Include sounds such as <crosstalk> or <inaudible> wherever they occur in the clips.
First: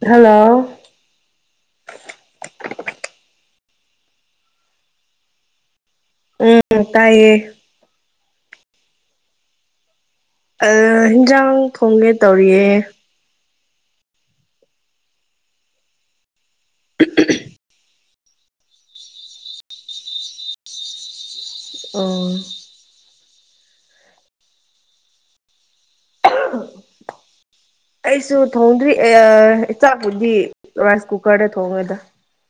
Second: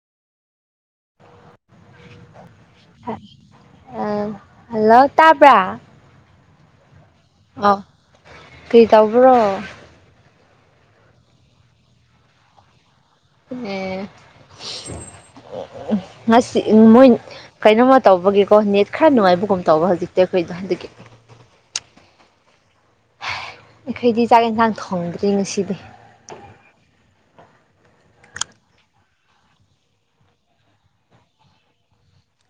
hello ꯑ hello ꯇꯥꯕ꯭ꯔꯥ ꯎꯝ ꯇꯥꯏꯌꯦ ꯑꯥꯎ ꯀꯩ ꯇꯧꯕ꯭ꯔꯣ ꯍꯟꯖꯥꯡ ꯊꯣꯡꯒꯦ ꯇꯧꯔꯤꯌꯦ ꯍ ꯉꯁꯤ ꯃꯣꯏ ꯀꯩꯅꯣꯃ ꯇꯧꯕꯒꯤꯀꯣ ꯅꯦꯠ ꯈꯔ ꯅꯨꯡꯉꯥꯏꯕꯒꯨꯝ ꯇꯧꯕ ꯍꯧꯖꯤꯛꯇꯤ ꯑꯩꯈꯣꯏꯗ ꯍꯧꯖꯤꯛ ꯑꯥ ꯑꯩꯈꯣꯏꯗꯤ ꯆꯥꯛ ꯌꯦꯟꯁꯥꯡ ꯊꯣꯡꯗ꯭ꯔꯤ ꯉꯁꯤꯗꯤ <inaudible> ꯑꯩꯁꯨ ꯊꯣꯡꯗ꯭ꯔꯤ ꯏꯥꯛꯄꯨꯗꯤ ꯔꯥꯏꯁ ꯀꯨꯀꯔꯗ ꯊꯣꯡꯉꯦꯗ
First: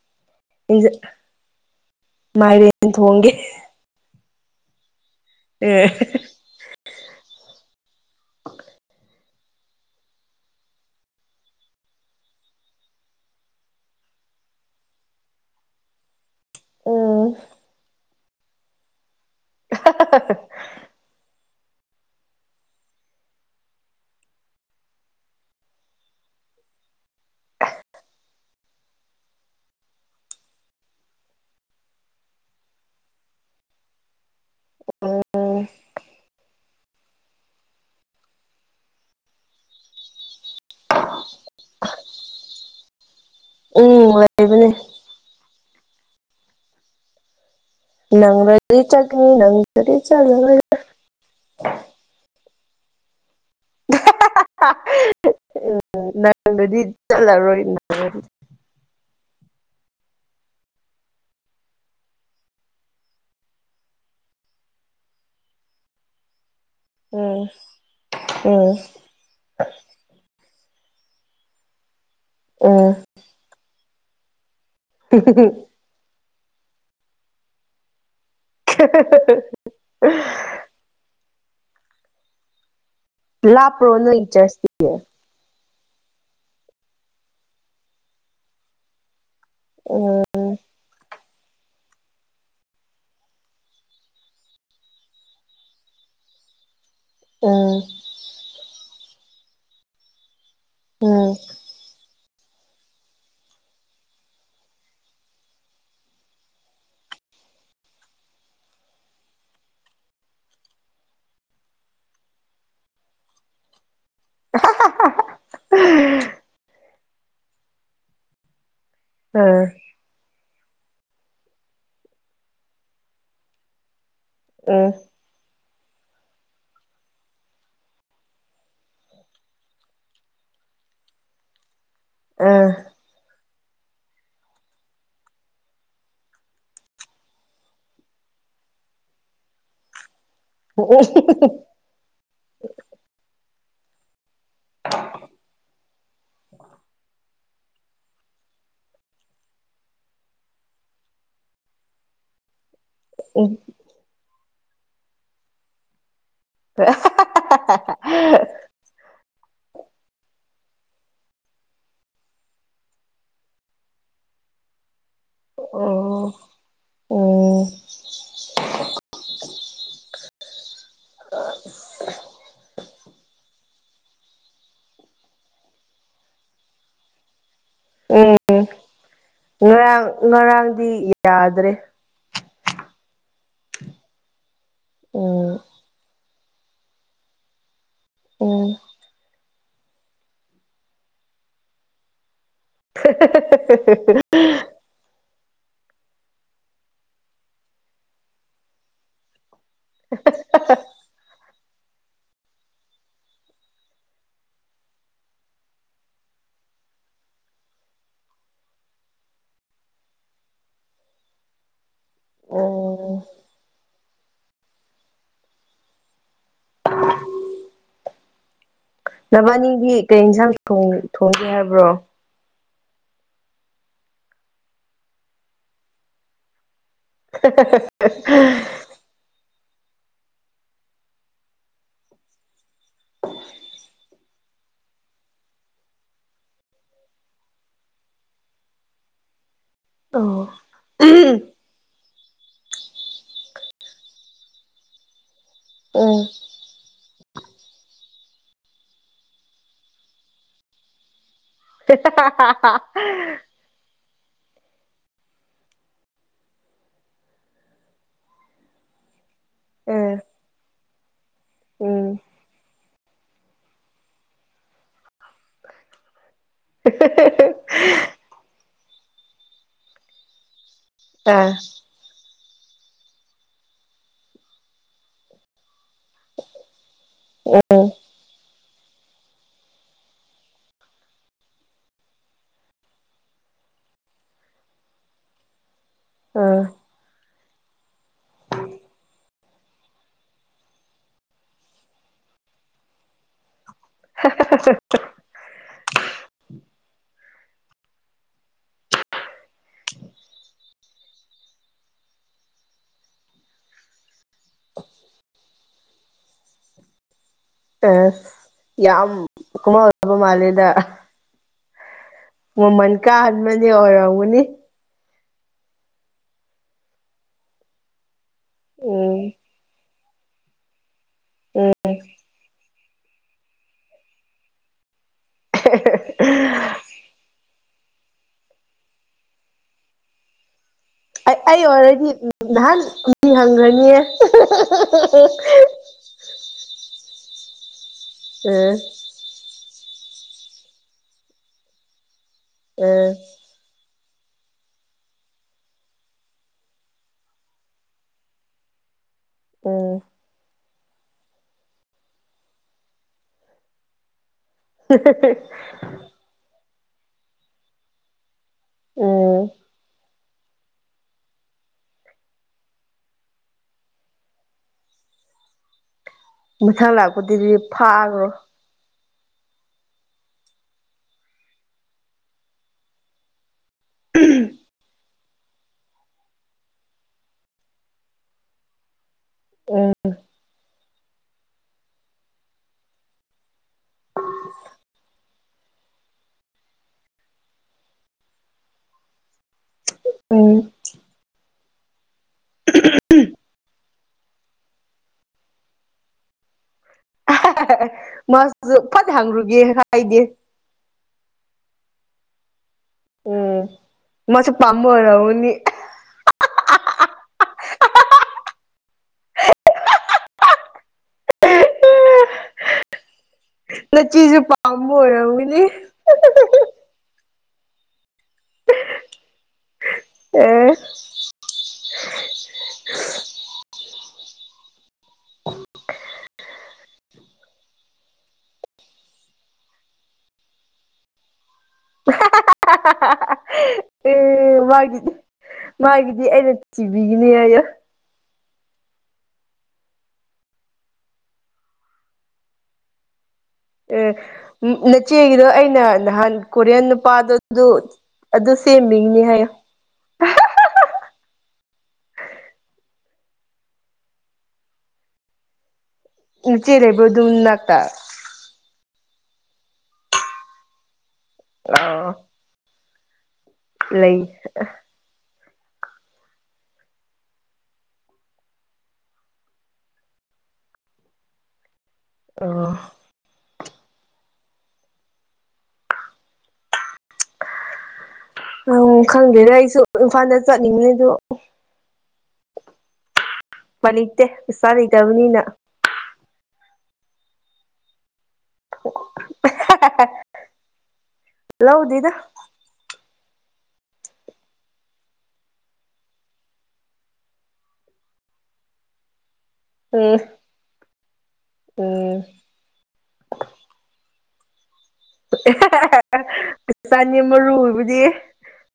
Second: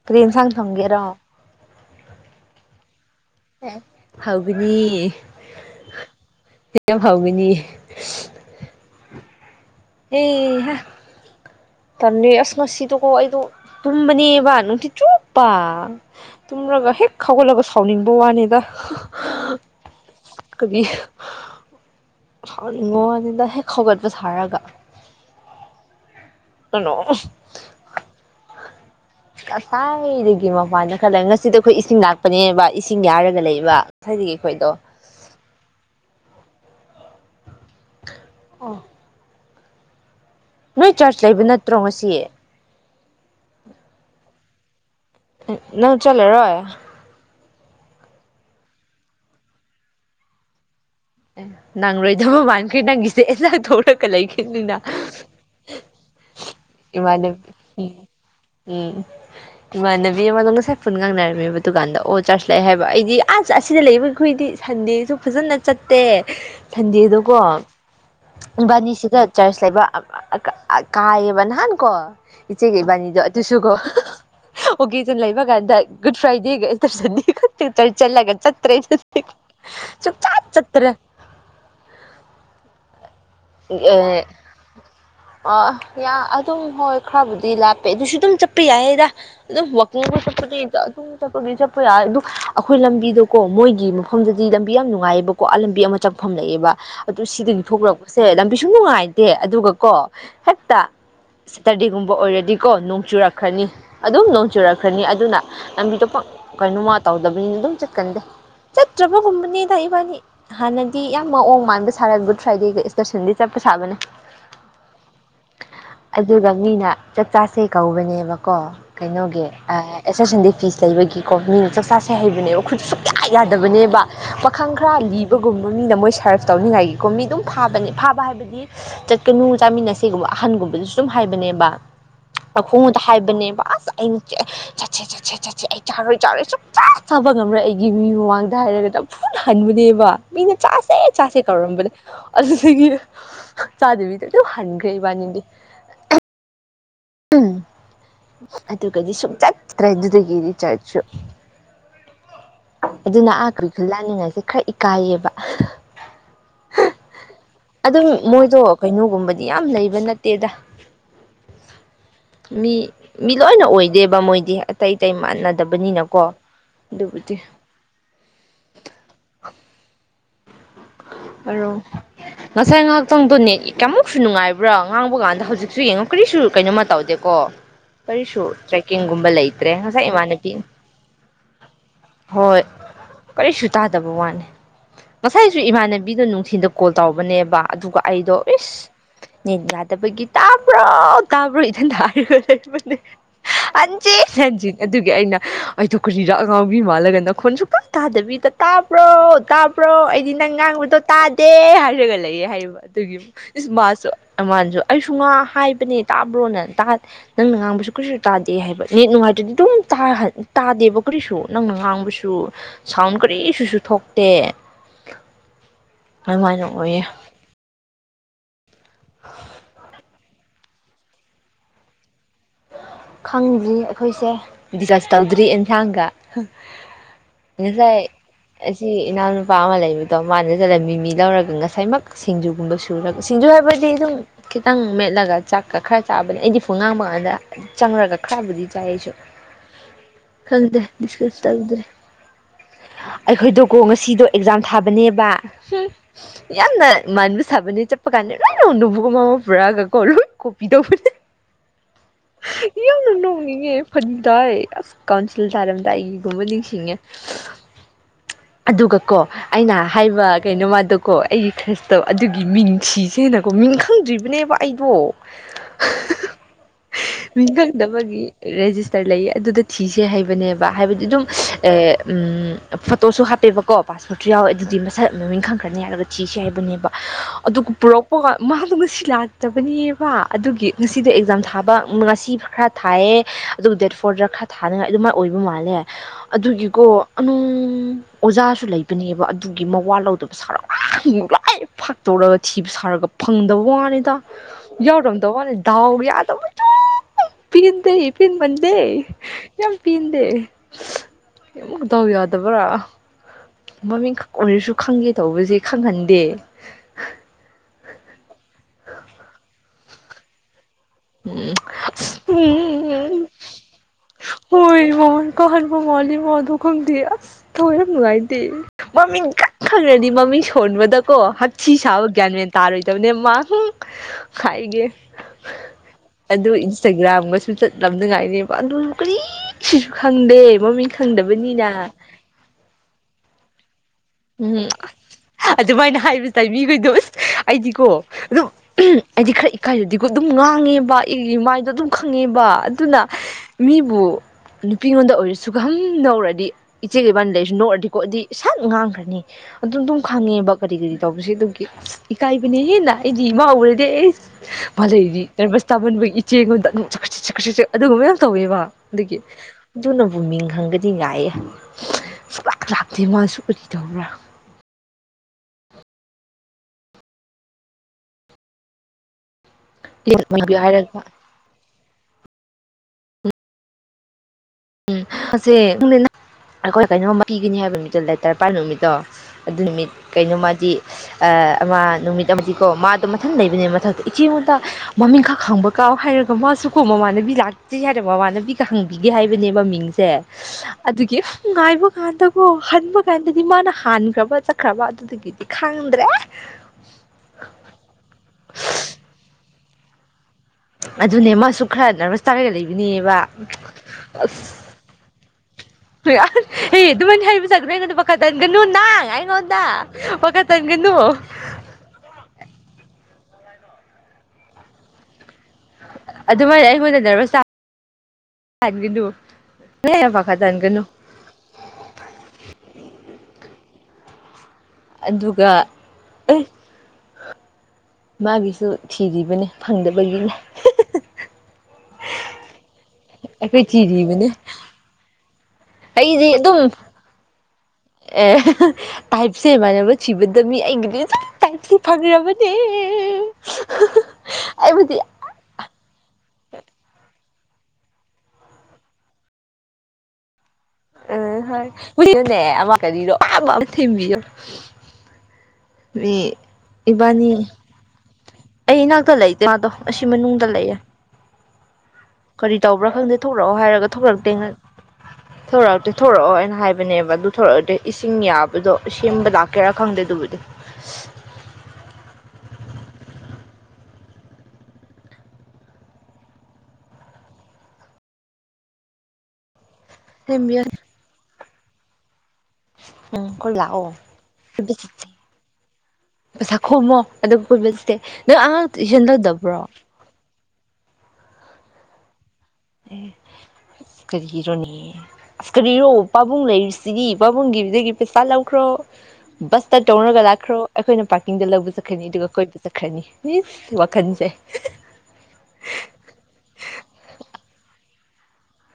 ꯀꯔꯤ ꯌꯦꯟꯁꯥꯡ ꯊꯣꯡꯒꯦꯔꯣ ꯃꯥꯏꯔꯦꯟ ꯊꯣꯡꯒꯦ ꯍꯥꯎꯒꯅꯤ ꯑꯦ ꯁꯤ ꯌꯥꯝ ꯍꯥꯎꯒꯅꯤꯌꯦ ꯑꯦꯍ ꯇ ꯑꯁꯃ ꯁꯤꯗꯨꯀ ꯑꯩꯗ ꯇꯨꯝꯕꯅꯦꯕꯅꯗꯤ ꯆꯨꯞꯞꯄ ꯇꯨꯝꯔꯒ ꯍꯦꯛ ꯎꯝ ꯈꯥꯎꯒꯠꯂꯒ ꯁꯥꯎꯅꯤꯡꯕ ꯋꯥꯅꯤꯗ <unintelligible> ꯀꯔꯤ ꯍꯥꯎꯅꯤꯡꯉꯣꯅꯤꯗ ꯍꯦꯛ ꯍꯧꯥꯎꯒꯠꯄ ꯁꯥꯔꯒ ꯅꯣ <unintelligible> ꯉꯁꯥꯏꯗꯒꯤ ꯃꯄꯥꯟꯗ ꯈꯜꯂꯒꯦ ꯉꯁꯤꯗꯤ ꯑꯩꯈꯣꯏ ꯏꯁꯤꯡ ꯂꯥꯛꯄꯅꯦꯕ ꯏꯁꯤꯡ ꯌꯥꯔꯒ ꯂꯩꯕ ꯉꯁꯥꯏꯗꯒꯤ ꯑꯩꯈꯣꯏꯗꯣ ꯎꯝ ꯑꯥ ꯅꯣꯏ ꯆꯥꯔꯆ ꯂꯩꯕ ꯅꯠꯇ꯭ꯔꯣ ꯉꯁꯤ ꯎꯝ ꯂꯩꯕꯅꯦ ꯅꯪ ꯆꯜꯂꯦꯔꯣ ꯅꯪꯔꯤ ꯆꯠꯅꯤ ꯅꯪꯔꯤ ꯆ ꯑꯦ ꯅꯪꯔꯣꯏꯗꯕ ꯃꯥꯟ ꯀꯩ ꯅꯪꯁꯤꯁ ꯑꯦ ꯆꯥ ꯊꯣꯔꯀ ꯂꯩ ꯈꯅ ꯅꯪꯗꯗꯤ ꯏꯃꯅꯦ ꯆꯠꯂꯔꯣꯏ ꯎꯝ ꯏꯃꯥꯟꯅꯕꯤ ꯑꯃꯗꯣ ꯉꯁꯥꯏ ꯐꯨꯟ ꯉꯥꯡꯅꯔꯝꯃꯦꯕ ꯗꯨꯀꯥꯟꯗ ꯑꯣ ꯆꯥꯔꯖ ꯂꯥꯛꯑꯦ ꯍꯥꯏꯕ ꯑꯩꯗꯤ ꯑꯁ ꯑꯁꯤꯗ ꯂꯩꯕ ꯑꯩꯈꯣꯏꯗꯤ ꯁꯟꯗꯦꯁꯨ ꯐꯖꯅ ꯆꯠꯇꯦ ꯁꯟꯗꯦꯗꯀꯣ ꯎꯝ ꯎꯝ ꯏꯕꯥꯅꯤꯁꯤꯒ ꯆꯔꯆ ꯂꯩꯕ ꯀꯥꯏꯌꯦꯕ ꯅꯍꯥꯟ ꯀꯣ ꯏꯆꯦꯒꯤ ꯎꯝ ꯏꯕꯥꯅꯤꯗꯣ ꯑꯗꯨꯁꯨꯀꯣ ꯑꯣꯀꯦ ꯆ ꯂꯩꯃ ꯀꯥꯟꯗ ꯒꯨꯗ ꯐ꯭ꯔꯥꯏꯗꯦꯒꯟꯗꯦ ꯆꯠꯂꯒ ꯆꯠ ꯆ ꯆ ꯆ ꯆꯠ ꯆꯠꯇ꯭ꯔ ꯂꯥꯛꯄꯔꯣꯅ ꯏꯆꯔꯁꯤꯇꯦ ꯑ ꯌꯥ ꯑꯗꯨꯝ ꯍꯣꯏ ꯈꯔꯕꯨꯗꯤ ꯂꯥꯞꯄꯦ ꯑꯗꯨꯁꯨ ꯑꯗꯨꯝ ꯆꯠꯄ ꯌꯥꯏꯌꯦꯗ ꯑꯗꯨ ꯋꯥꯀ ꯎꯝ ꯁꯄ ꯆꯠꯄ ꯆꯠꯄ ꯌꯥꯦ ꯑꯗꯨ ꯑꯩꯈꯣꯏ ꯂꯝꯕꯤꯗꯣꯀꯣ ꯃꯣꯏꯒꯤ ꯃꯐꯝꯗꯗꯤ ꯂꯝꯕꯤ ꯌꯥꯝ ꯅꯨꯡꯉꯥꯏꯌꯦꯕ ꯀꯣ ꯂꯝꯕꯤ ꯑꯃ ꯆꯪꯐꯝꯂꯛꯑꯦꯕ ꯑꯗꯨ ꯁꯤꯗꯒꯤ ꯎꯝ ꯊꯣꯛꯂꯛꯄꯁꯦ ꯂꯝꯕꯤ ꯁ ꯅꯨꯡꯉꯥꯏꯇꯦ ꯑꯗꯨꯒ ꯀꯣ ꯍꯦꯛꯇ ꯎꯝ ꯁꯦꯇꯔꯗꯦꯒꯨꯝꯕ ꯑꯣꯏꯔꯦꯗꯤ ꯀꯣ ꯅꯣꯡ ꯆꯨꯔꯛꯈ꯭ꯔꯅꯤ ꯑꯗꯨꯝ ꯅꯣꯡ ꯆꯨꯔꯛꯈ꯭ꯔꯅꯤ ꯑꯗꯨꯅ ꯂꯝꯕꯤꯗꯣ ꯄ ꯀꯩꯅꯣꯃ ꯇꯧꯗꯕꯅꯤꯅ ꯑꯗꯨꯝ ꯆꯠꯀꯅꯤꯗꯦ ꯆꯠꯇ꯭ꯔꯕꯒꯨꯝꯕꯅꯤꯗ ꯏꯕꯥꯅꯤ ꯍꯥꯟꯅꯗꯤ ꯌꯥꯝ ꯃꯑꯣꯡ ꯃꯥꯟꯕꯗ ꯁꯥꯔꯦ ꯒꯨꯗ ꯐ꯭ꯔꯥꯏꯗꯦꯒ ꯑꯦꯛꯁꯇꯔꯁꯟꯗꯤ ꯆꯠꯄ ꯁꯥꯕꯅꯦ ꯑꯗꯨꯒ ꯃꯤꯅ ꯆꯥꯛ ꯆꯁꯦ ꯀꯧꯕꯅꯦꯕꯀꯣ ꯀꯩꯅꯅꯣꯒꯦ ꯑ ꯑꯦꯁꯦꯁ ꯑꯦꯟ ꯗ ꯐꯤꯁ ꯂꯩꯕꯒꯤꯀꯣ ꯃꯤꯅ ꯆꯥꯛ ꯆꯆꯥꯁꯦ ꯍꯩꯕꯅꯦꯕ ꯈꯨꯠ ꯁꯨꯛꯌꯥ ꯌꯥꯗꯕꯅꯦꯕ ꯄꯥꯜ ꯎꯝ ꯎꯝ ꯈꯔ ꯂꯤꯕꯒꯨꯝꯕ ꯃꯤꯅ ꯃꯣꯏ ꯁꯔꯐ ꯇꯧꯅꯤꯡꯉꯥꯏꯒꯤꯀꯣ ꯃꯤ ꯑꯗꯨꯝ ꯐꯥꯕꯅꯤ ꯐꯥꯕ ꯍꯥꯏꯕꯗꯤ ꯆꯠꯀꯅꯨ ꯆꯥꯃꯤꯟꯅ ꯁꯤꯒꯨꯝꯕ ꯑꯍꯟꯒꯨꯝꯕꯗꯨꯁꯨ ꯑꯗꯨꯝ ꯍꯥꯏꯕꯅꯦꯕ ꯃꯈꯣꯡ ꯍꯥꯏꯕꯅꯦꯕꯁ ꯑ ꯆꯠꯦ ꯆ ꯆꯠꯁꯦ ꯆꯠꯁꯦ ꯑꯩ ꯆꯥꯔꯣꯏ ꯆꯥꯔꯣꯏ ꯁꯨꯝ ꯆꯥꯥꯕ ꯉꯝꯂ꯭ꯔꯦ ꯑꯩꯒꯤ ꯃꯤ ꯃꯃꯥꯡꯗ ꯍꯥꯏꯔꯒꯅ ꯐꯨꯅ ꯍꯟꯕꯅꯦꯕ ꯃꯤꯅ ꯆꯥꯁꯦ ꯆꯥꯁꯦ ꯎꯝ ꯀꯧꯔꯝꯕꯂ ꯑꯗꯨꯗꯒꯤ ꯆꯥꯗꯕꯤꯗ ꯑꯗꯨ ꯍꯟꯈ꯭ꯔꯦ ꯏꯕꯥꯅꯤꯗꯤ ꯎ ꯎꯝ ꯑꯗꯨꯒꯗꯤ ꯁꯨꯝ ꯆꯠꯇ꯭ꯔꯦ ꯑꯗꯨꯗꯒꯤꯗꯤ ꯆꯥꯁꯨ <inaudible> ꯑꯗꯨꯅ ꯑꯥꯄꯒꯤꯈ ꯂꯥꯟꯅꯤꯡꯉꯥꯏꯁꯦ ꯈꯔ ꯏꯀꯥꯏꯌꯦꯕ ꯍ ꯑꯗꯨꯝ ꯃꯣꯏꯗꯣ ꯀꯩꯅꯣꯒꯨꯝꯕꯗꯤ ꯌꯥꯝ ꯂꯩꯕ ꯅꯠꯇꯦꯗ ꯃꯤ ꯃꯤ ꯂꯣꯏꯅ ꯑꯣꯏꯗꯦꯕ ꯃꯣꯏꯗꯤ ꯑꯇꯩꯇꯩ ꯃꯥꯟꯅꯗꯕꯅꯤꯅꯀꯣ ꯎꯝ ꯑꯗꯨꯕꯨꯗꯤ <inaudible> ꯑꯣ ꯉꯁꯥꯏ ꯉꯥꯏꯍꯥꯛꯇꯪꯗꯣꯅꯦ ꯀꯌꯥꯃꯨꯛꯁꯨ ꯅꯨꯡꯉꯥꯏꯕ꯭ꯔꯣ ꯉꯥꯡꯕ ꯀꯥꯟꯗ ꯍꯧꯖꯤꯛꯁꯨ ꯌꯦꯡꯉꯣ ꯀꯔꯤꯁꯨ ꯀꯩꯅꯣꯃ ꯇꯧꯗꯦꯀꯣ ꯎꯝ ꯀꯔꯤꯁꯨ ꯇ꯭ꯔꯦꯛꯀꯤꯡꯒꯨꯝꯕ ꯂꯩꯇ꯭ꯔꯦ ꯉꯔꯥꯡ ꯉꯁꯥꯏ ꯏꯃꯥꯟꯅꯕꯤ ꯉꯔꯥꯡꯗꯤ ꯌꯥꯗ꯭ꯔꯦ ꯍꯣꯏ ꯀꯔꯤꯁꯨ ꯇꯥꯗꯕ ꯋꯥꯅꯤ ꯎꯝ ꯉꯁꯥꯏꯁꯨ ꯏꯃꯥꯟꯅꯕꯤꯗꯣ ꯅꯨꯡꯊꯤꯜꯗ ꯀꯣꯜ ꯇꯧꯕꯅꯦꯕ ꯑꯗꯨꯒ ꯑꯩꯗꯣ ꯎꯝ ꯏꯁ ꯌꯥꯗꯕꯩꯒꯤ ꯇꯥꯕ꯭ꯔꯣ ꯇꯥꯕ꯭ꯔꯣ ꯏ ꯑꯟꯖꯤꯖꯤ ꯑꯗꯨꯒꯤ ꯑꯩꯅ ꯑꯩꯗꯣ ꯀꯖꯤꯔꯥꯛ ꯑ ꯉꯥꯎꯕꯤ ꯃꯥꯜꯂꯒꯅ ꯈꯣꯟꯁꯨ ꯄꯂꯞ ꯇꯥꯗꯕꯤꯗ ꯇꯥꯕ꯭ꯔꯣꯕ ꯄ꯭ꯔꯣ ꯑꯩꯗꯤ ꯅꯪ ꯉꯥꯡꯕꯗꯣ ꯇꯥꯗꯦ ꯍꯥꯏꯔꯒ ꯂꯩꯌꯦ ꯍꯥꯏꯕ ꯑꯗꯨꯒꯤ ꯏꯁ ꯃꯥꯁꯨ ꯏꯃꯥꯟꯁꯨ ꯑꯩꯁꯨ ꯉꯥ ꯍꯥꯏꯕꯅꯦ ꯇꯥꯕ꯭ꯔꯣꯅ ꯅꯪꯅ ꯉꯥꯡꯕꯁꯨ ꯀꯔꯤꯁꯨ ꯇꯥꯗꯦ ꯍꯥꯏꯕ ꯅꯦꯠ ꯅꯨꯡꯉꯥꯏꯇ꯭ꯔꯗꯤ ꯑꯗꯨꯝ ꯇꯥꯗꯦꯕ ꯀꯔꯤꯁꯨ ꯅꯪꯅ ꯉꯥꯡꯕꯁꯨ ꯁꯥꯎꯟ ꯎꯝ ꯀꯔꯤꯁꯨꯁꯨ ꯊꯣꯛꯇꯦ ꯑꯗꯨꯃꯥꯏꯅ ꯑꯣꯏꯌꯦ ꯅꯕꯥꯅꯤꯗꯤ ꯀꯩ ꯏꯟꯁꯥꯡ ꯊꯣꯡꯒꯦ ꯍꯥꯏꯕ꯭ꯔꯣ ꯈꯪꯗ꯭ꯔꯤ ꯑꯩꯈꯣꯏꯁꯦ ꯗꯤꯀꯁ ꯇꯧꯗ꯭ꯔꯤ ꯑꯦꯟꯁꯥꯡꯒ ꯉꯁꯥꯏ ꯑꯁꯤ ꯏꯅꯥꯎꯅꯨꯄꯥ ꯑꯃ ꯂꯩꯕꯗꯣ ꯃꯥꯅ ꯆꯠꯂꯝꯃꯤ ꯃꯤ ꯂꯧꯔꯒ ꯉꯁꯥꯏꯃꯛ ꯁꯤꯡꯖꯨꯒꯨꯝꯕ ꯁꯨꯔꯒ ꯁꯤꯡꯖꯨ ꯍꯥꯏꯕꯗꯤ ꯑꯗꯨꯝ ꯈꯤꯇꯪ ꯃꯦꯠꯂꯒ ꯆꯥꯛꯀ ꯈꯔ ꯆꯥꯕꯅꯦ ꯑꯩꯗꯤ ꯐꯨ ꯉꯥꯡꯕ ꯀꯥꯟꯗ ꯆꯪꯉꯒ ꯈꯔꯕꯨꯗꯤ ꯆꯥꯏ ꯑꯩꯁꯨ ꯑꯣ ꯎꯝ ꯈꯪꯗ꯭ꯔꯦ ꯎꯝ ꯗꯤꯁꯀꯁ ꯇꯧꯗ꯭ꯔꯦ ꯑꯩꯈꯣꯏꯗꯣꯀꯣ ꯉꯁꯤꯗꯣ ꯑꯦꯛꯖꯥꯝ ꯊꯥꯕꯅꯦꯕ ꯎꯝ ꯌꯥꯝꯅ ꯃꯥꯟꯕ ꯁꯥꯕꯅꯦ ꯆꯠꯄ ꯀꯥꯟꯗ ꯂꯣꯏ ꯂꯧꯅꯕꯒꯣ ꯃꯃꯥ ꯄꯨꯔꯥꯒꯀꯣ ꯂꯣꯏ ꯀꯣꯄꯤ ꯇꯧꯕꯅꯦ ꯀꯁ ꯏꯅꯅꯣꯡꯉꯦ ꯐꯗ ꯑꯁ ꯀꯥꯎꯟꯁꯤꯜ ꯇꯥꯔꯝꯗ ꯑꯩꯒꯤꯒꯨꯝꯕ ꯅꯤꯡꯁꯤꯡꯉꯦ ꯑꯗꯨꯒ ꯀꯣ ꯑꯩꯅ ꯍꯥꯏꯕ ꯀꯩꯅꯣꯃꯗꯣꯀꯣ ꯑꯩꯒꯤ ꯈꯁꯇꯣ ꯑꯗꯨꯒꯤ ꯃꯤꯡꯁꯤꯁꯦꯅꯀꯣ ꯃꯤꯡ ꯈꯪꯗ꯭ꯔꯤꯕꯅꯦꯕ ꯑꯩꯕꯨꯣ <inaudible> ꯅꯤꯡꯀꯛꯅꯕꯒꯤ ꯔꯦꯖꯤꯁꯇꯔ ꯂꯩ ꯑꯗꯨꯗ ꯊꯤꯁꯦ ꯍꯩꯕꯅꯦꯕ ꯍꯥꯏꯕꯗꯤ ꯑꯗꯨꯝ ꯑ ꯐꯣꯇꯣꯁꯨ ꯍꯥꯞꯄꯦꯕꯀꯣ ꯄꯥꯁꯄꯣꯔꯠꯁꯨ ꯌꯥꯎꯋꯦ ꯑꯗꯨꯗꯤ ꯃꯁꯛ ꯃꯃꯤꯡ ꯈꯪꯈ꯭ꯔꯅꯤ ꯍꯥꯏꯔꯒ ꯊꯤꯁꯤ ꯍꯥꯏꯕꯅꯦꯕ ꯑꯗꯨꯒ ꯎꯝ ꯄꯨꯔꯛꯄꯒ ꯃꯥꯗꯣ ꯉꯁꯤ ꯂꯥꯛꯇꯕꯅꯦꯕ ꯑꯗꯨꯒꯤ ꯉꯁꯤꯗꯣ ꯑꯦꯛꯖꯥꯝ ꯊꯥꯕ ꯉꯁꯤ ꯈꯔ ꯊꯥꯏꯌꯦ ꯑꯗꯨꯒ ꯗꯦꯠ ꯐꯣꯔꯗ ꯈꯔ ꯊꯥꯅꯉꯥꯏ ꯑꯗꯨꯃꯥꯏꯅ ꯑꯣꯏꯕ ꯃꯥꯜꯂꯦ ꯑ ꯑꯗꯨꯒꯤꯀꯣ ꯅꯨꯡ ꯑꯣꯖꯥꯁꯨ ꯂꯩꯕꯅꯦꯕ ꯑꯗꯨꯒꯤ ꯃꯋꯥ ꯂꯧꯗꯕ ꯁꯥꯔ ꯂꯥꯏ ꯐꯥꯛꯇꯧꯔꯒ ꯊꯤꯕ ꯁꯥꯔꯒ ꯐꯪꯗꯕ ꯋꯥꯅꯤꯗ ꯌꯥꯎꯔꯝꯗꯕ ꯋꯥꯅꯤ ꯗꯥꯎ ꯌꯥꯗꯕ ꯄꯤꯗ ꯄꯤ ꯃꯟꯗ ꯌꯥꯝ ꯌꯥꯝ ꯄꯤꯗ ꯇꯧꯗꯕ꯭ꯔꯥ ꯃꯃꯤꯡꯛ ꯑꯣꯏꯔꯁꯨ ꯈꯪꯒꯦ ꯇꯧꯕꯁꯦ ꯈꯪꯍꯟꯗꯦ ꯑ ꯌꯥꯝ ꯀꯨꯃꯕ ꯃꯥꯂꯦꯗ ꯎꯝ ꯃꯃꯟꯀꯥ ꯑꯟꯃꯅꯤ ꯑꯣ ꯑꯃꯅꯤ ꯍ ꯃꯣꯟ ꯀ ꯍꯜ ꯃꯃꯣ ꯃꯗꯨ ꯈꯨꯝ ꯊ ꯃꯉꯥꯏ ꯃꯃꯤꯡ ꯎꯝ ꯀꯟ ꯈꯪꯅꯗꯤ ꯃꯃꯤꯡ ꯁꯣꯟꯕꯗꯀꯣ ꯎꯝ ꯍꯛꯊ ꯁꯥꯕ ꯒ꯭ꯌꯥꯟ ꯃꯦꯟ ꯇꯥꯔꯣꯏꯗ ꯆꯕꯅꯦ ꯃꯥꯡ ꯈꯒꯦ ꯍ ꯑꯗꯨ ꯏꯟꯁꯇꯥꯒ꯭ꯔꯥꯝꯒꯁꯨ ꯆꯠꯂꯝꯅꯉꯥꯏꯅꯦꯕ ꯑꯗꯨ ꯀꯔꯤꯁꯨ ꯈꯪꯗꯦ ꯃꯃꯤꯡ ꯑꯩ ꯑꯩ ꯈꯪꯗꯕꯅꯤꯅ ꯑꯣꯏꯔꯗꯤ ꯅꯍꯥꯟ ꯃꯤ ꯍꯪꯈ꯭ꯔꯅꯤ ꯎꯝ ꯑꯗꯨꯃꯥꯏꯅ ꯍꯥꯏꯕ ꯆꯥꯏꯕꯤꯈꯣꯏꯗꯣꯁ ꯑꯩꯗꯤꯀꯣ ꯑꯗꯨꯝ ꯎꯝ ꯑꯩꯗꯤ ꯈꯔ ꯏꯀꯥꯏꯗꯗꯤꯀ ꯑꯗꯨꯝ ꯉꯥꯡꯉꯦꯕ ꯃꯥꯏꯗꯣ ꯑꯗꯨꯝ ꯈꯪꯉꯦꯕ ꯑꯗꯨꯅ ꯃꯤꯕꯨ ꯅꯨꯄꯤꯉꯣꯟꯗ ꯑꯣꯏꯔꯁꯨ ꯈꯝ ꯅꯧꯔꯗꯤ ꯏꯆꯦꯒ ꯏꯕꯥꯅꯤ ꯂꯩꯔꯁꯨ ꯅꯧꯔꯗꯤ ꯀꯣꯠꯗꯤ ꯁꯛ ꯉꯥꯡꯈ꯭ꯔꯦ ꯑꯗꯨꯝ ꯑꯗꯨꯝ ꯎꯝ ꯎꯝ ꯈꯪꯉꯦꯕ ꯀꯔꯤ ꯀꯔꯤ ꯇꯧꯕꯁꯦ ꯑꯗꯨꯝꯒꯤ ꯏꯀꯥꯏꯕꯅꯦ ꯍꯦꯟꯅ ꯑꯩꯗꯤ ꯏꯃꯥꯎꯈꯔꯗꯤ ꯑꯩ ꯐꯖꯩꯗꯤ ꯔ ꯁꯥꯕ ꯏ ꯆꯦꯡꯒ ꯑꯗꯨꯒꯨꯝꯕ ꯌꯥꯝ ꯇꯧꯋꯦꯕ ꯑꯗꯒꯤ ꯎꯝ ꯑꯗꯨꯅ ꯕꯨ ꯃꯤꯡ ꯈꯪꯒꯗꯤ ꯉꯥꯏꯌꯦ ꯁꯨꯡꯂꯥꯛ ꯂꯥꯛꯞꯇꯦ ꯃꯥꯅ ꯁꯨꯞꯂꯗꯤꯗꯧꯕ꯭ꯔꯥ ꯃꯊꯪ ꯂꯥꯛꯄꯗꯨꯗꯤ ꯐꯥꯈꯔꯣ ꯏ ꯃꯕꯤ ꯍꯥꯏꯔꯜꯄꯥ ꯎꯝ ꯎꯝ ꯑꯁꯤ ꯑꯩꯈꯣꯏ ꯀꯩꯅꯣꯝꯃ ꯄꯤꯒꯅꯤ ꯍꯥꯏꯕ ꯃꯤꯠꯇꯣ ꯂꯦꯇꯔ ꯄꯥꯏꯅꯕ ꯅꯨꯃꯤꯠꯇꯣ ꯑꯗꯨ ꯅꯨꯃꯤꯠ ꯎꯝ ꯀꯩꯅꯣ ꯃꯥꯗꯤ ꯑꯃ ꯅꯨꯃꯤꯠ ꯑꯃꯗꯤꯀꯣ ꯃꯥꯗꯣ ꯃꯊꯪ ꯂꯩꯕꯅꯦ ꯃꯊ ꯏꯆꯦꯉꯣꯟꯗ ꯃꯃꯤꯡꯈꯛ ꯍꯪꯕ ꯀꯥꯎ ꯍꯥꯏꯔꯒ ꯃꯥꯁꯨ ꯀꯣ ꯃꯃꯥꯟꯅꯕꯤ ꯂꯥꯛꯇꯦ ꯍꯥꯏꯔ ꯃꯃꯥꯟꯅꯕꯤꯒ ꯍꯪꯕꯤꯒꯦ ꯍꯥꯏꯕꯅꯦ ꯃꯃꯤꯡꯁꯦ ꯁꯦ ꯎꯝ ꯑꯗꯨꯒꯤ ꯉꯥꯏꯕ ꯀꯥꯟꯗꯀꯣ ꯍꯟꯕ ꯀꯥꯟꯗꯗꯤ ꯃꯥꯅ ꯍꯥꯟꯈ꯭ꯔꯕ ꯆꯠꯈ꯭ꯔꯕ ꯑꯗꯨꯗꯒꯤꯗꯤ ꯈꯪꯗ꯭ꯔꯦ ꯃꯥꯁꯨ ꯐꯠ ꯍꯪꯂꯨꯒꯦ ꯍꯥꯏꯗꯦ ꯑꯗꯨꯅꯦ ꯃꯁꯨ ꯈꯔ ꯅꯔꯚꯁ ꯇꯥꯔꯒ ꯂꯩꯕꯅꯦꯕ ꯎꯝ ꯕ ꯃꯥꯁꯨ ꯄꯥꯝꯕ ꯑꯣꯏꯔꯝꯒꯅꯤ ꯑꯁ ꯑꯦ ꯑꯗꯨꯃꯥꯏꯅ ꯍꯥꯏꯔꯤꯕ ꯆꯗ ꯑꯩꯉꯣꯟꯗ ꯃꯈꯥ ꯇꯟꯒꯅꯨ ꯅꯍꯪ ꯑꯩꯉꯣꯟꯗ ꯃꯈꯥ ꯇꯟꯒꯅꯨ ꯅꯆꯤꯁꯨ ꯄꯥꯝꯕ ꯑꯣꯏꯔꯝꯃꯤꯅꯦ ꯑꯗꯨꯃꯥꯏꯅ ꯑꯩ ꯍꯣꯟꯗꯗꯔꯕ ꯆꯒꯅꯨꯦ ꯐꯈꯠ ꯑꯦ ꯇꯍꯟꯒꯅꯨ <unintelligible> <inaudible> ꯑꯗꯨꯒ ꯃꯥꯒꯤꯁꯨ ꯊꯤꯔꯤꯕꯅꯦ ꯐꯪꯗꯕꯒꯤꯅꯦ ꯑꯩꯈꯣꯏ ꯊꯤꯔꯤꯕꯅꯦ ꯑꯦ ꯃꯥꯒꯤ ꯃꯥꯒꯤꯗꯤ ꯑꯩꯗꯤ ꯑꯩꯅ ꯑꯗꯨꯝ ꯊꯤꯚꯒꯤꯅꯦ ꯍꯥꯏꯌꯣ ꯑꯦ ꯇꯥꯏꯞꯁꯦꯃꯥꯏꯅꯕ ꯁꯤꯤꯕꯗ ꯃꯤ ꯑꯩꯒꯤꯗꯤ ꯇꯥꯏꯞꯁꯦ ꯐꯪꯈ꯭ꯔꯕꯅꯦ <unintelligible> ꯑꯦ ꯑꯩꯕꯨꯗꯤ ꯅꯆꯦꯒꯤꯗꯣ ꯑꯩꯅ ꯅꯍꯥꯟ ꯀꯣꯔꯤꯌꯟ ꯅꯨꯄꯥꯗꯨ ꯑꯗꯨ ꯑꯗꯨ ꯁꯦꯝꯃꯤꯅꯤ ꯍꯥꯏꯌꯨ ꯎ ꯍꯣꯏꯣꯅꯦ ꯑꯃ ꯀꯔꯤꯔꯣ ꯊꯦꯝꯕꯤꯌꯣ ꯏꯆꯦ ꯂꯩꯕ꯭ꯔꯣ ꯏꯕꯥꯅꯤ ꯑꯗꯨꯝ ꯅꯥꯛꯇ ꯑꯩ ꯏꯅꯥꯛꯇ ꯂꯩꯇꯦ ꯃꯥꯗꯣ ꯑꯁꯤ ꯃꯅꯨꯡꯗ ꯂꯩꯌꯦ ꯑꯥꯎ ꯀꯔꯤ ꯇꯧꯕ꯭ꯔꯥ ꯈꯪꯗꯦ ꯊꯣꯛꯂꯛꯑꯣ ꯍꯥꯏꯔꯒ ꯊꯣꯛꯂꯛꯇꯦꯅꯦ ꯍ <inaudible> ꯊꯧꯣꯔꯛꯑꯛꯇꯦ ꯊꯣꯔꯛꯑꯣ ꯍꯥꯏꯅ ꯍꯥꯏꯕꯅꯦꯕ ꯑꯗꯨ ꯊꯣꯔꯛꯑꯗꯤ ꯏꯁꯤꯡ ꯌꯥꯕꯗꯣ ꯁꯦꯝꯕ ꯂꯥꯛꯀꯦꯔꯥ ꯈꯪꯗꯦ ꯑꯗꯨꯕꯨꯗꯤ ꯑꯣ ꯎꯝ ꯈꯪꯗꯦꯗ ꯑꯩꯁꯨ ꯏꯝꯐꯥꯜꯗ ꯁꯦꯝꯕꯤꯌꯣ ꯎꯝ ꯆꯠꯅꯤꯡꯕꯅꯦ ꯑꯗꯨ ꯎꯝ ꯈꯨꯂꯥꯎꯑꯣ ꯄ ꯂꯩꯇꯦ ꯄꯁꯆꯥ ꯂꯩꯇꯕꯅꯤꯅ ꯄꯩꯁ ꯈꯣꯝꯃꯣ ꯑꯗꯨꯒ ꯀꯣꯏꯕ ꯆꯠꯇꯦ ꯅ ꯑꯉꯥꯡ ꯇꯨꯏꯁꯜ ꯇꯧꯗꯕ꯭ꯔꯣ ꯂꯧꯗꯦꯗ ꯑꯦ ꯏꯁ ꯀꯔꯤꯅꯣꯅꯦ ꯑꯁ ꯀꯔꯤꯔꯣ ꯄꯥꯕꯨꯡ ꯂꯩꯔꯤꯁꯤꯒꯤ ꯄꯥꯕꯨꯡꯒꯤꯗꯒꯤ ꯄꯩꯁꯥ ꯂꯧꯈ꯭ꯔꯣ ꯕꯁ ꯇ ꯎꯝ ꯇꯧꯔꯒ ꯂꯥꯛꯈ꯭ꯔꯣ ꯑꯩꯈꯣꯏꯅ ꯄꯥꯔꯀꯤꯡꯗ ꯂꯧꯕ ꯆꯠꯈꯅꯤ ꯎꯝ ꯑꯗꯨꯒ ꯀꯣꯏ ꯆꯠꯈ꯭ꯔꯅꯤ ꯏꯁ ꯋꯥꯈꯜꯁꯦ ꯆꯅꯤ ꯃꯔꯨ ꯑꯣꯏꯕꯗꯤ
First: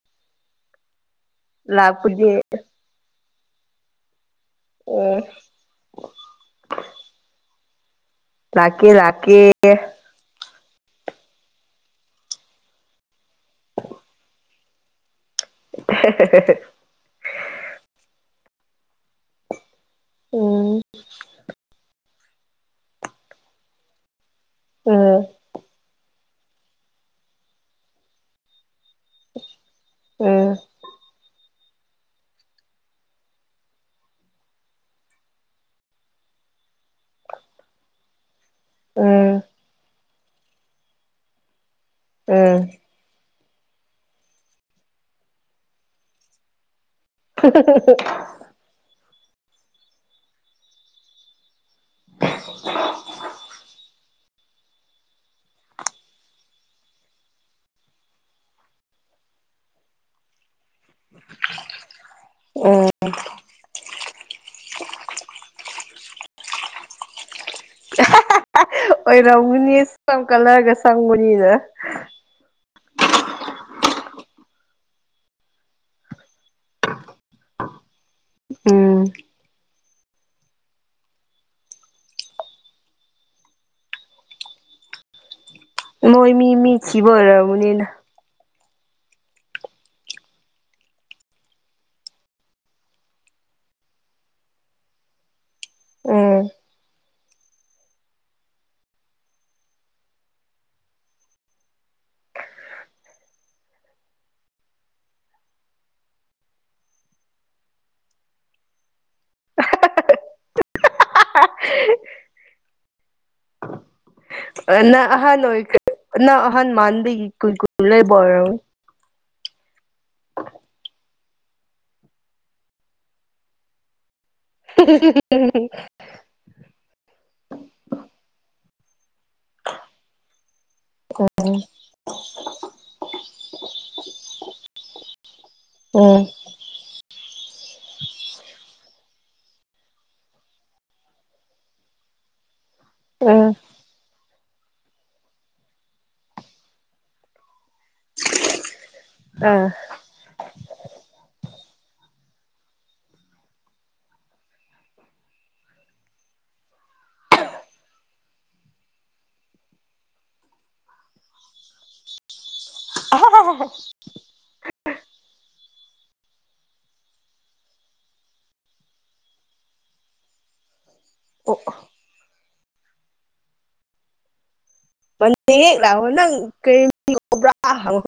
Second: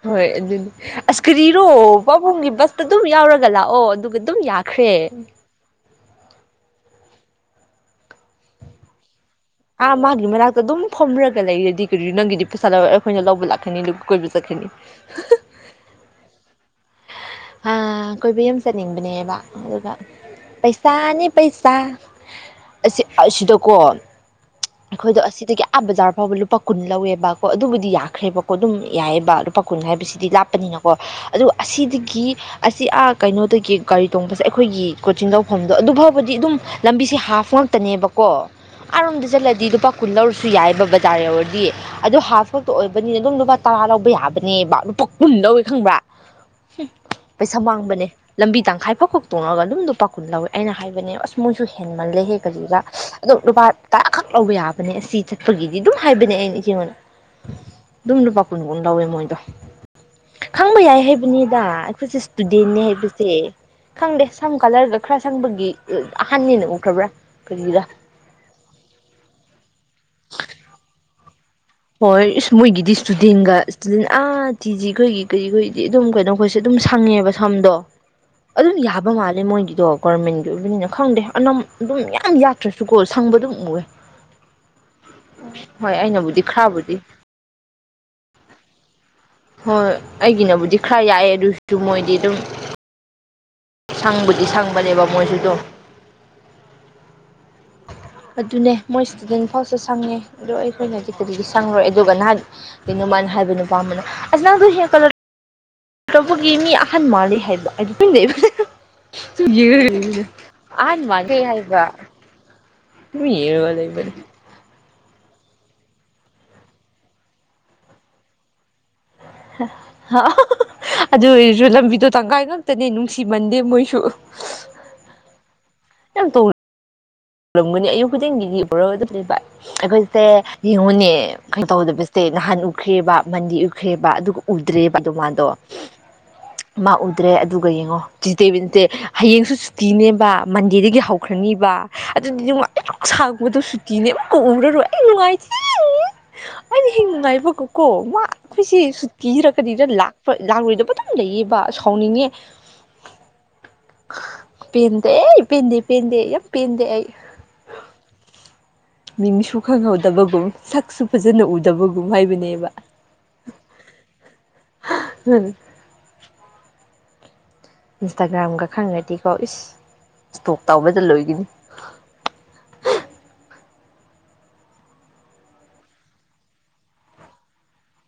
ꯍꯣꯏ ꯑꯗꯨꯗꯤ ꯑꯁ ꯀꯔꯤꯔꯣ ꯂꯥꯛꯄꯗꯤ ꯄꯥꯕꯨꯡꯒꯤ ꯕꯁꯇ ꯑꯗꯨꯝ ꯌꯥꯎꯔꯒ ꯂꯥꯛꯑꯣ ꯑꯗꯨꯒ ꯑꯗꯨꯝ ꯌꯥ ꯈ꯭ꯔꯦ ꯎꯝ ꯂꯥꯛꯀꯦ ꯂꯥꯛꯀꯦ ꯑꯥ ꯃꯥꯒꯤ ꯃꯅꯥꯛꯇ ꯑꯗꯨꯝ ꯐꯣꯝꯃꯔꯒ ꯂꯩꯔꯗꯤ ꯀꯩ ꯅꯪꯒꯤꯗꯤ ꯄꯩꯁꯥ ꯂꯧ ꯑꯩꯈꯣꯏꯅ ꯂꯧꯕ ꯂꯥꯛꯀꯅꯤ ꯑꯗꯨꯒ ꯀꯣꯏꯕ ꯆꯠꯀꯅꯤ ꯍ <inaudible> ꯑꯥ ꯀꯣꯏꯕ ꯑꯃ ꯆꯠꯅꯤꯡꯕꯅꯦꯕ ꯑꯗꯨꯒ ꯎꯝ ꯄꯩꯁꯥꯅꯤ ꯄꯩꯁꯥ ꯑꯁꯤ ꯑꯁꯤꯗꯀꯣ ꯑꯩꯈꯣꯏꯗꯣ ꯎꯝ ꯑꯁꯤꯗꯒꯤ ꯑꯥ ꯕꯖꯥꯔ ꯐꯥꯎꯕ ꯂꯨꯄꯥ ꯀꯨꯟ ꯂꯧꯋꯦꯕꯀꯣ ꯑꯗꯨꯕꯨꯗꯤ ꯌꯥꯈ꯭ꯔꯦꯕꯀꯣ ꯑꯗꯨꯝ ꯌꯥꯏꯑꯕ ꯂꯨꯄꯥ ꯀꯨꯟ ꯍꯥꯏꯕ ꯁꯤꯗꯤ ꯎꯝ ꯂꯥꯞꯄꯅꯤꯅꯀꯣ ꯑꯗꯨ ꯑꯁꯤꯗꯒꯤ ꯑꯁꯤ ꯑꯥ ꯀꯩꯅꯣꯗꯒꯤ ꯒꯥꯔꯤ ꯇꯣꯡꯕꯁꯦ ꯑꯩꯈꯣꯏꯒꯤ ꯀꯣꯆꯤꯡ ꯇꯧꯐꯝꯗꯣ ꯑꯗꯨ ꯐꯥꯎꯕꯗꯤ ꯑꯗꯨꯝ ꯂꯝꯕꯤꯁꯦ ꯍꯥꯞꯐ ꯉꯛꯇꯅꯦꯕ ꯀꯣ ꯑꯔꯣꯝꯗ ꯎꯝ ꯆꯠꯂꯗꯤ ꯂꯨꯄꯥ ꯀꯨꯟ ꯂꯧꯔꯁꯨ ꯌꯥꯏꯕ ꯕꯖꯥꯔ ꯌꯧꯔꯗꯤ ꯑꯗꯣ ꯍꯥꯐ ꯎꯝ ꯈꯛꯇ ꯑꯣꯏꯕ ꯕ ꯑꯗꯨꯝ ꯂꯨꯄꯥ ꯇꯔꯥ ꯂꯧꯕ ꯌꯥꯕꯅꯦꯕ ꯂꯨꯄꯥ ꯀꯨꯟ ꯂꯧꯋꯦ ꯈꯪꯕ꯭ꯔꯥ ꯄꯩꯁꯥ ꯃꯥꯡꯕꯅꯦ ꯂꯝꯕꯤ ꯇꯪꯈꯥꯏ ꯐꯥꯎ ꯇꯣꯡꯉꯒ ꯑꯗꯨꯝ ꯂꯨꯄꯥ ꯀꯨꯟ ꯂꯧꯋꯦ ꯑꯩꯅ ꯍꯥꯏꯕꯅꯦ ꯑꯁ ꯃꯣꯏꯁꯨ ꯍꯦꯟꯃꯜꯂꯦꯍꯦꯛ ꯀꯔꯤꯒ ꯑꯗꯨ ꯂꯨꯄꯥ ꯇꯔꯥꯈꯛ ꯂꯧꯕ ꯌꯥꯕꯅꯦ ꯑꯁꯤ ꯆꯠꯄꯒꯤꯗꯤ ꯑꯗꯨꯝ ꯍꯥꯏꯕꯅꯦ ꯑꯩꯅ ꯏꯆꯦꯉꯣꯟꯗ ꯑꯗꯨꯝ ꯂꯨꯄꯥ ꯀꯨꯟ ꯀꯨꯟ ꯂꯧꯋꯦ ꯃꯣꯏꯗꯣ ꯈꯪꯕ ꯌꯥꯏ ꯅꯤꯗ ꯑꯩꯈꯣꯏꯁꯦ ꯏꯁꯇꯨꯗꯦꯟꯅꯦ ꯎꯝ ꯍꯥꯏꯕꯁꯦ ꯈꯪꯗꯦ ꯁꯝ ꯀꯂꯔꯒ ꯈꯔ ꯁꯪꯕꯒꯤ ꯑꯍꯥꯟꯅꯦꯅ ꯎꯈ꯭ꯔꯕ꯭ꯔꯥ ꯀꯔꯤꯔꯥ ꯑꯣꯏꯔꯝꯒꯅꯤ ꯁꯝ ꯀꯂꯔꯒ ꯁꯪꯕꯅꯤꯅ ꯍꯣꯏ ꯏꯁ ꯃꯣꯏꯒꯤꯗꯤ ꯏꯁꯇꯨꯗꯦꯟꯒ ꯏꯁꯇꯨꯗꯦꯟ ꯑꯥ ꯇꯤ ꯖꯤ ꯈꯣꯏꯒꯤ ꯀꯔꯤꯈꯣꯏꯗꯤ ꯑꯗꯨꯝ ꯀꯩꯅꯣ ꯈꯣꯏꯁꯨ ꯑꯗꯨꯝ ꯁꯪꯉꯦꯕ ꯁꯝꯗꯣ ꯑꯗꯨꯝ ꯎꯝ ꯌꯥꯕ ꯃꯥꯜꯂꯦ ꯃꯣꯏꯒꯤꯗꯣ ꯒꯣꯔꯃꯦꯟꯒꯤ ꯑꯣꯏꯕꯅꯤꯅ ꯈꯪꯗꯦ ꯑꯅꯝ ꯑꯗꯨꯝ ꯌꯥꯝ ꯌꯥꯠꯇ꯭ꯔꯁꯨꯀꯣ ꯁꯪꯕ ꯑꯗꯨꯝ ꯎꯌꯦ ꯍꯣꯏ ꯑꯩꯅꯕꯨꯗꯤ ꯈꯔꯕꯨꯗꯤ ꯃꯤꯊꯤꯕ ꯑꯣꯏꯔꯕꯅꯤꯅ ꯍꯣꯏ ꯑꯩꯒꯤꯅꯕꯨꯗꯤ ꯈꯔ ꯌꯥꯛꯑꯦ ꯑꯗꯨꯁꯨ ꯃꯣꯏꯗꯤ ꯑꯗꯨꯝ ꯁꯪꯕꯗꯤ ꯁꯪꯕꯅꯦꯕ ꯃꯣꯏꯁꯨꯗꯣ ꯎꯝ <inaudible> ꯑꯗꯨꯅꯦ ꯃꯣꯏ ꯏꯁꯇꯨꯗꯦꯟ ꯐꯥꯎꯁꯨ ꯁꯪꯉꯦ ꯑꯗꯣ ꯑꯩꯈꯣꯏꯅꯗꯤ ꯀꯔꯤꯒꯤ ꯁꯪꯂꯣꯏ ꯑꯗꯨꯒ ꯅꯍꯥꯟ ꯀꯩꯅꯣꯃꯅ ꯍꯥꯏꯕ ꯅꯨꯄꯥ ꯑꯃꯅꯥ ꯑꯁ ꯅꯪ ꯍꯤꯌꯔ ꯀꯂꯔ ꯇꯧꯒꯤ ꯃꯤ ꯑꯍꯟ ꯃꯥꯜꯂꯤ ꯍꯥꯏꯕ ꯑꯩꯗꯨ ꯇꯨꯝ ꯂꯩꯕ <unintelligible> ꯑꯍꯜ ꯃꯥꯜꯂꯦ ꯍꯥꯏꯕ ꯑꯗꯨꯝ ꯌꯦꯡꯉꯒ ꯂꯩꯕꯅꯤ ꯅꯪ ꯑꯍꯥꯟ ꯑꯣꯏꯈ꯭ꯔꯦ ꯅꯪ ꯑꯍꯥꯟ ꯃꯥꯟꯕꯒꯤ ꯀꯨꯟ ꯀꯨꯟ ꯂꯧꯕꯣꯏꯔꯣ <unintelligible> ꯑꯗꯨ ꯑꯣꯏꯔꯁꯨ ꯂꯝꯕꯤꯗꯣ ꯇꯪꯈꯥꯏ ꯉꯥꯛꯇꯅꯦ ꯅꯨꯡꯁꯤꯃꯟꯗꯦ ꯃꯣꯏꯁꯨ <unintelligible> ꯀꯩꯝ ꯇꯧ ꯎꯔꯝꯒꯅꯤ ꯑꯌꯨꯛ ꯈꯨꯗꯤꯡꯒꯤꯗꯤ ꯎꯔꯒꯥ <unintelligible> ꯑꯩꯈꯣꯏꯁꯦ ꯌꯦꯡꯉꯨꯅꯦ ꯀꯩ ꯇꯧꯗꯕꯁꯦ ꯅꯍꯥꯟ ꯎꯈ꯭ꯔꯦꯕ ꯃꯟꯗꯤ ꯎꯈ꯭ꯔꯦꯕ ꯑꯗꯨꯒ ꯎꯗ꯭ꯔꯦꯕ ꯑꯗꯨ ꯃꯥꯗꯣ ꯎꯝ ꯃꯥ ꯎꯗ꯭ꯔꯦ ꯑꯗꯨꯒ ꯌꯦꯡꯉꯣ ꯇꯨꯏꯁꯗꯦ ꯋꯥꯏꯅꯁꯗꯦ ꯍꯌꯦꯡꯁꯨ ꯁꯨꯇꯤꯅꯦꯕ ꯃꯟꯗꯦꯗꯒꯤ ꯍꯧꯈ꯭ꯔꯅꯤꯕ ꯑꯗꯨꯗꯤ ꯅꯨꯡꯉꯥꯏ ꯗꯨꯛ ꯎꯝ ꯁꯥꯡꯕꯗꯣ ꯁꯨꯇꯤ ꯇꯤꯅꯦ ꯎꯔꯔꫭꯏ ꯑꯩ ꯅꯪꯉꯥꯏꯇꯦ ꯑꯩ ꯍꯤꯡ ꯅꯨꯡꯉꯥꯏꯕꯒꯀꯣ ꯋꯥ ꯑꯩꯈꯣꯏꯁꯦ ꯁꯨꯇꯤꯔ ꯑꯥ ꯀꯔꯤꯔ ꯂꯥꯛ ꯍꯣꯏ ꯂꯥꯛꯂꯣꯏꯗꯕ ꯑꯗꯨꯝ ꯂꯩꯌꯦꯕ ꯁꯥꯎꯅꯤꯡꯉꯦ ꯄꯦꯟꯗꯦ ꯄꯦꯟꯗꯦ ꯄꯦꯟꯗꯦ ꯌꯥꯝ ꯄꯦꯟꯗꯦ ꯑꯩ ꯃꯤꯡꯁꯨ ꯈꯪꯍꯧꯗꯕꯒꯨꯝ ꯁꯛꯁꯨ ꯐꯖꯅ ꯎꯗꯕꯒꯨꯝ ꯍꯥꯏꯕꯅꯦꯕ ꯑꯍ ꯑꯍ ꯎꯝ ꯏꯟꯁꯇꯥꯒ꯭ꯔꯥꯝꯒ ꯈꯪꯉꯗꯤꯀꯣ ꯏꯁ ꯏꯁꯇꯣꯛ ꯇꯧꯕꯗ ꯂꯣꯏꯒꯅꯤ ꯃꯟꯗꯦ ꯍꯦꯛ ꯂꯥꯛꯄꯒ ꯅꯪ ꯀꯔꯤ ꯃꯤꯡ ꯀꯧꯕ꯭ꯔꯥ ꯍꯪꯉꯨ